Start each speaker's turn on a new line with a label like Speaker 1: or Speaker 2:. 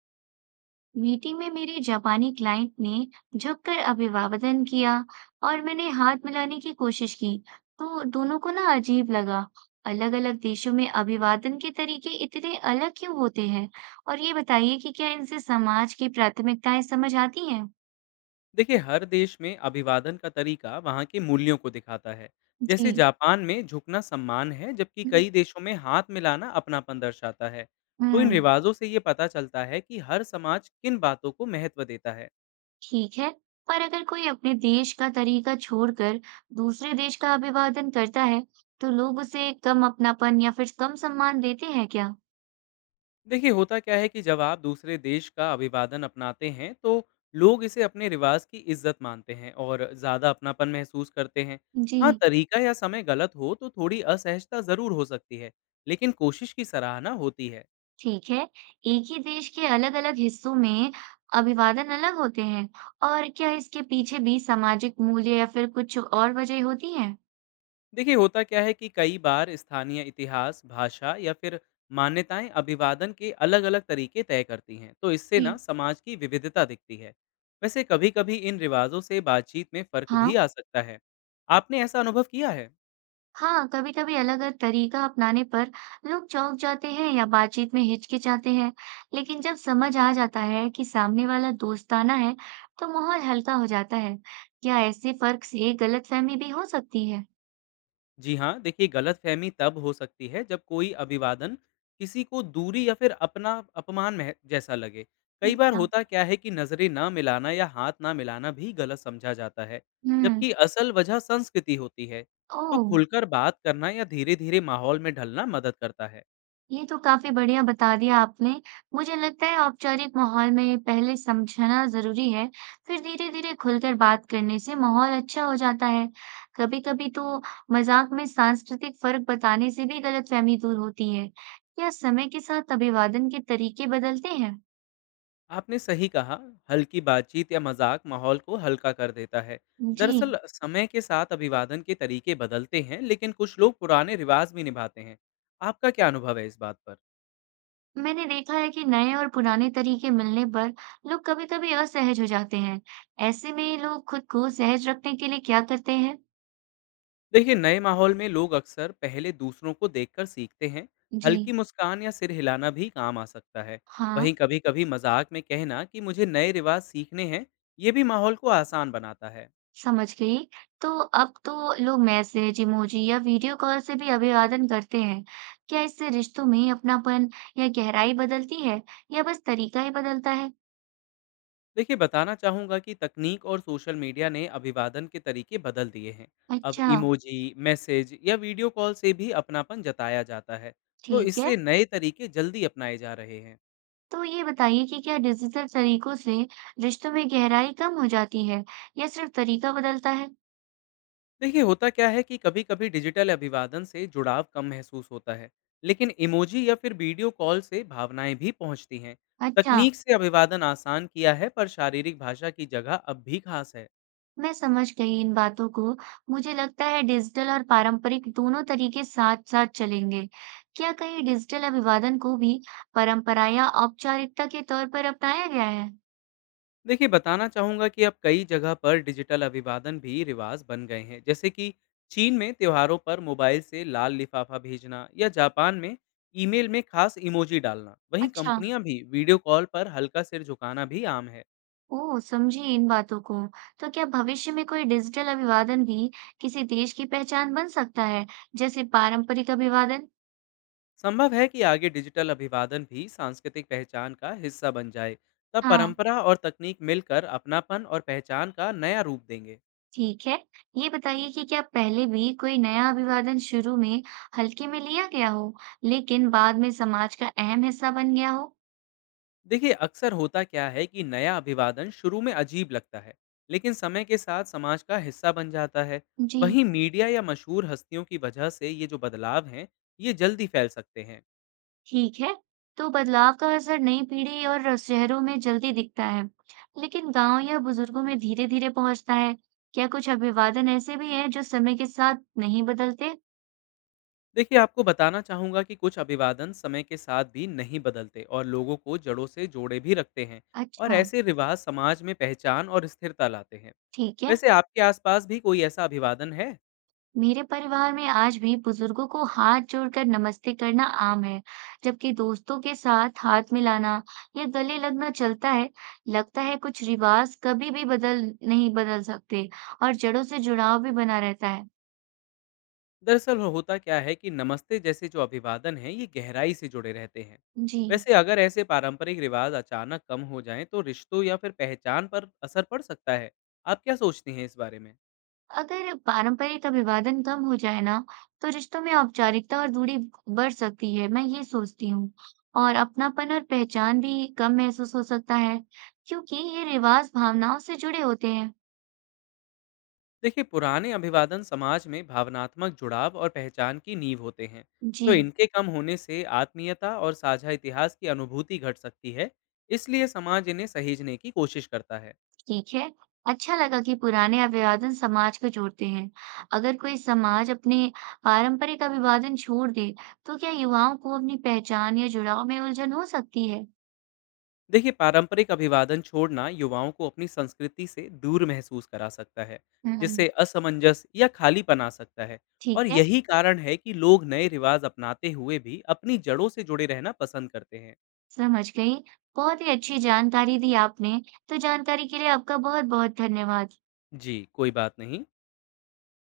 Speaker 1: Meeting में मेरे जापानी क्लाइंट ने झुककर अभिवादन किया और मैंने हाथ मिलाने की कोशिश की तो दोनों को ना अजीब लगा। अलग अलग देशों में अभिवादन के तरीके इतने अलग क्यों होते हैं? और ये बताइए कि क्या इनसे समाज की प्राथमिकताएं समझ आती हैं?
Speaker 2: देखिए हर देश में अभिवादन का तरीका वहाँ के मूल्यों को दिखाता है।
Speaker 1: जी।
Speaker 2: जैसे जापान में झुकना सम्मान है, जबकि
Speaker 1: हम्म।
Speaker 2: कई देशों में हाथ मिलाना अपनापन दर्शाता है। तो इन
Speaker 1: हम्म।
Speaker 2: रिवाजों से ये पता चलता है कि हर समाज किन बातों को महत्व देता है।
Speaker 1: ठीक है। पर अगर कोई अपने देश का तरीका छोड़कर दूसरे देश का अभिवादन करता है तो लोग उसे कम अपनापन या फिर कम सम्मान देते हैं क्या?
Speaker 2: देखिए होता क्या है कि जब आप दूसरे देश का अभिवादन अपनाते हैं, तो लोग इसे अपने रिवाज की इज्जत मानते हैं और ज़्यादा अपनापन महसूस करते हैं।
Speaker 1: जी।
Speaker 2: हाँ, तरीका या समय गलत हो तो थोड़ी असहजता ज़रूर हो सकती है, लेकिन कोशिश की सराहना होती है।
Speaker 1: ठीक है। एक ही देश के अलग-अलग हिस्सों में अभिवादन अलग होते हैं। और क्या इसके पीछे भी सामाजिक मूल्य या फिर कुछ और वजह होती है?
Speaker 2: देखिए होता क्या है कि कई बार स्थानीय इतिहास, भाषा या फिर मान्यताएं अभिवादन के अलग अलग तरीके तय करती हैं, तो इससे ना
Speaker 1: जी
Speaker 2: समाज की विविधता दिखती है। वैसे कभी कभी इन रिवाजों से बातचीत में फर्क
Speaker 1: हाँ।
Speaker 2: भी आ सकता है। आपने ऐसा अनुभव किया है?
Speaker 1: हाँ, कभी-कभी अलग-अलग तरीका अपनाने पर लोग चौंक जाते हैं या बातचीत में हिचकिचाते हैं, लेकिन जब समझ आ जाता है कि सामने वाला दोस्ताना है, तो माहौल हल्का हो जाता है। क्या ऐसे फर्क से गलतफहमी भी हो सकती है?
Speaker 2: जी हाँ, देखिए गलतफ़हमी तब हो सकती है जब कोई अभिवादन किसी को दूरी या फिर अपना अपमान मह जैसा लगे। कई बार
Speaker 1: अच्छा।
Speaker 2: होता क्या है कि नज़रें ना मिलाना या हाथ ना मिलाना भी गलत समझा जाता है,
Speaker 1: हम्म।
Speaker 2: जबकि असल वजह संस्कृति होती है। तो
Speaker 1: ओह।
Speaker 2: खुलकर बात करना या धीरे-धीरे माहौल में ढलना मदद करता है।
Speaker 1: ये तो काफ़ी बढ़िया बता दिया आपने। मुझे लगता है औपचारिक माहौल में पहले समझना ज़रूरी है, फिर धीरे-धीरे खुलकर बात करने से माहौल अच्छा हो जाता है। कभी-कभी तो मज़ाक में सांस्कृतिक फ़र्क बताने से भी गलतफ़हमी दूर होती है। क्या समय के साथ अभिवादन के तरीके बदलते हैं?
Speaker 2: आपने सही कहा, हल्की बातचीत या मज़ाक माहौल को हल्का कर देता है।
Speaker 1: जी।
Speaker 2: दरअसल समय के साथ अभिवादन के तरीके बदलते हैं, लेकिन कुछ लोग पुराने रिवाज भी निभाते हैं। आपका क्या अनुभव है इस बात पर?
Speaker 1: मैंने देखा है कि नए और पुराने तरीके मिलने पर लोग कभी-कभी असहज हो जाते हैं। ऐसे में लोग खुद को सहज रखने के लिए क्या करते हैं?
Speaker 2: देखिए नए माहौल में लोग अक्सर पहले दूसरों को देखकर सीखते हैं। हल्की
Speaker 1: जी।
Speaker 2: मुस्कान या सिर हिलाना भी काम आ सकता है।
Speaker 1: हाँ।
Speaker 2: वहीं कभी कभी मजाक में कहना कि मुझे नए रिवाज सीखने हैं, ये भी माहौल को आसान बनाता है।
Speaker 1: समझ गई। तो अब तो लोग मैसेज, इमोजी या वीडियो कॉल से भी अभिवादन करते हैं। क्या इससे रिश्तों में अपनापन या गहराई बदलती है या बस तरीका ही बदलता है?
Speaker 2: देखिए बताना चाहूँगा कि तकनीक और सोशल मीडिया ने अभिवादन के तरीके बदल दिए हैं। अब
Speaker 1: अच्छा।
Speaker 2: इमोजी, मैसेज या वीडियो कॉल से भी अपनापन जताया जाता है। तो
Speaker 1: ठीक है।
Speaker 2: इससे नए तरीके जल्दी अपनाए जा रहे हैं।
Speaker 1: तो ये बताइए कि क्या डिजिटल तरीकों से रिश्तों में गहराई कम हो जाती है या सिर्फ तरीका बदलता है?
Speaker 2: देखिए होता क्या है कि कभी कभी डिजिटल अभिवादन से जुड़ाव कम महसूस होता है, लेकिन इमोजी या फिर वीडियो कॉल से भावनाएं भी पहुंचती हैं।
Speaker 1: अच्छा।
Speaker 2: तकनीक से अभिवादन आसान किया है, पर शारीरिक भाषा की जगह अब भी खास है।
Speaker 1: मैं समझ गई इन बातों को। मुझे लगता है डिजिटल और पारंपरिक दोनों तरीके साथ-साथ चलेंगे। क्या कहीं डिजिटल अभिवादन को भी परंपरा या औपचारिकता के तौर पर अपनाया गया है?
Speaker 2: देखिए बताना चाहूंगा कि अब कई जगह पर डिजिटल अभिवादन भी रिवाज बन गए हैं। जैसे कि चीन में त्योहारों पर मोबाइल से लाल लिफाफा भेजना, या जापान में ईमेल में खास इमोजी डालना। वहीं
Speaker 1: अच्छा।
Speaker 2: कंपनियां भी वीडियो कॉल पर हल्का सिर झुकाना भी आम है।
Speaker 1: ओह! समझी इन बातों को। तो क्या भविष्य में कोई डिजिटल अभिवादन भी किसी देश की पहचान बन सकता है, जैसे पारंपरिक अभिवादन?
Speaker 2: संभव है कि आगे डिजिटल अभिवादन भी सांस्कृतिक पहचान का हिस्सा बन जाए। तब
Speaker 1: हाँ।
Speaker 2: परंपरा और तकनीक मिलकर अपनापन और पहचान का नया रूप देंगे।
Speaker 1: ठीक है। ये बताइए कि क्या पहले भी कोई नया अभिवादन शुरू में हल्के में लिया गया हो, लेकिन बाद में समाज का अहम हिस्सा बन गया हो?
Speaker 2: देखिए अक्सर होता क्या है कि नया अभिवादन शुरू में अजीब लगता है, लेकिन समय के साथ समाज का हिस्सा बन जाता है।
Speaker 1: जी।
Speaker 2: वहीं मीडिया या मशहूर हस्तियों की वजह से ये जो बदलाव हैं, ये जल्दी फैल सकते हैं।
Speaker 1: ठीक है। तो बदलाव का असर नई पीढ़ी और शहरों में जल्दी दिखता है, लेकिन गांव या बुजुर्गों में धीरे-धीरे पहुंचता है। क्या कुछ अभिवादन ऐसे भी हैं जो समय के साथ नहीं बदलते?
Speaker 2: देखिए, आपको बताना चाहूँगा कि कुछ अभिवादन समय के साथ भी नहीं बदलते और लोगों को जड़ों से जोड़े भी रखते हैं। और
Speaker 1: अच्छा।
Speaker 2: ऐसे रिवाज समाज में पहचान और स्थिरता लाते हैं।
Speaker 1: ठीक है।
Speaker 2: वैसे आपके आसपास भी कोई ऐसा अभिवादन है?
Speaker 1: मेरे परिवार में आज भी बुजुर्गों को हाथ जोड़कर नमस्ते करना आम है, जबकि दोस्तों के साथ हाथ मिलाना या गले लगना चलता है। लगता है कुछ रिवाज कभी भी बदल नहीं बदल सकते और जड़ों से जुड़ाव भी बना रहता है।
Speaker 2: दरअसल होता क्या है कि नमस्ते जैसे जो अभिवादन हैं, ये गहराई से जुड़े रहते हैं।
Speaker 1: जी।
Speaker 2: वैसे अगर ऐसे पारंपरिक रिवाज अचानक कम हो जाएँ, तो रिश्तों या फिर पहचान पर असर पड़ सकता है। आप क्या सोचती हैं इस बारे में?
Speaker 1: अगर पारंपरिक अभिवादन कम हो जाए ना, तो रिश्तों में औपचारिकता और दूरी बढ़ सकती है, मैं ये सोचती हूँ। और अपनापन और पहचान भी कम महसूस हो सकता है, क्योंकि ये रिवाज भावनाओं से जुड़े होते हैं।
Speaker 2: देखिए पुराने अभिवादन समाज में भावनात्मक जुड़ाव और पहचान की नींव होते हैं।
Speaker 1: जी।
Speaker 2: तो इनके कम होने से आत्मीयता और साझा इतिहास की अनुभूति घट सकती है। इसलिए समाज इन्हें सहेजने की कोशिश करता है।
Speaker 1: ठीक है। अच्छा लगा कि पुराने अभिवादन समाज को जोड़ते हैं। अगर कोई समाज अपने पारंपरिक अभिवादन छोड़ दे, तो क्या युवाओं को अपनी पहचान या जुड़ाव में उलझन हो सकती है?
Speaker 2: देखिए पारंपरिक अभिवादन छोड़ना युवाओं को अपनी संस्कृति से दूर महसूस करा सकता है,
Speaker 1: हम्म।
Speaker 2: जिससे असमंजस या खालीपन आ सकता है।
Speaker 1: ठीक
Speaker 2: और
Speaker 1: है।
Speaker 2: यही कारण है कि लोग नए रिवाज अपनाते हुए भी अपनी जड़ों से जुड़े रहना पसंद करते हैं।
Speaker 1: समझ गई। बहुत ही अच्छी जानकारी दी आपने। तो जानकारी के लिए आपका बहुत-बहुत धन्यवाद।
Speaker 2: जी, कोई बात नहीं।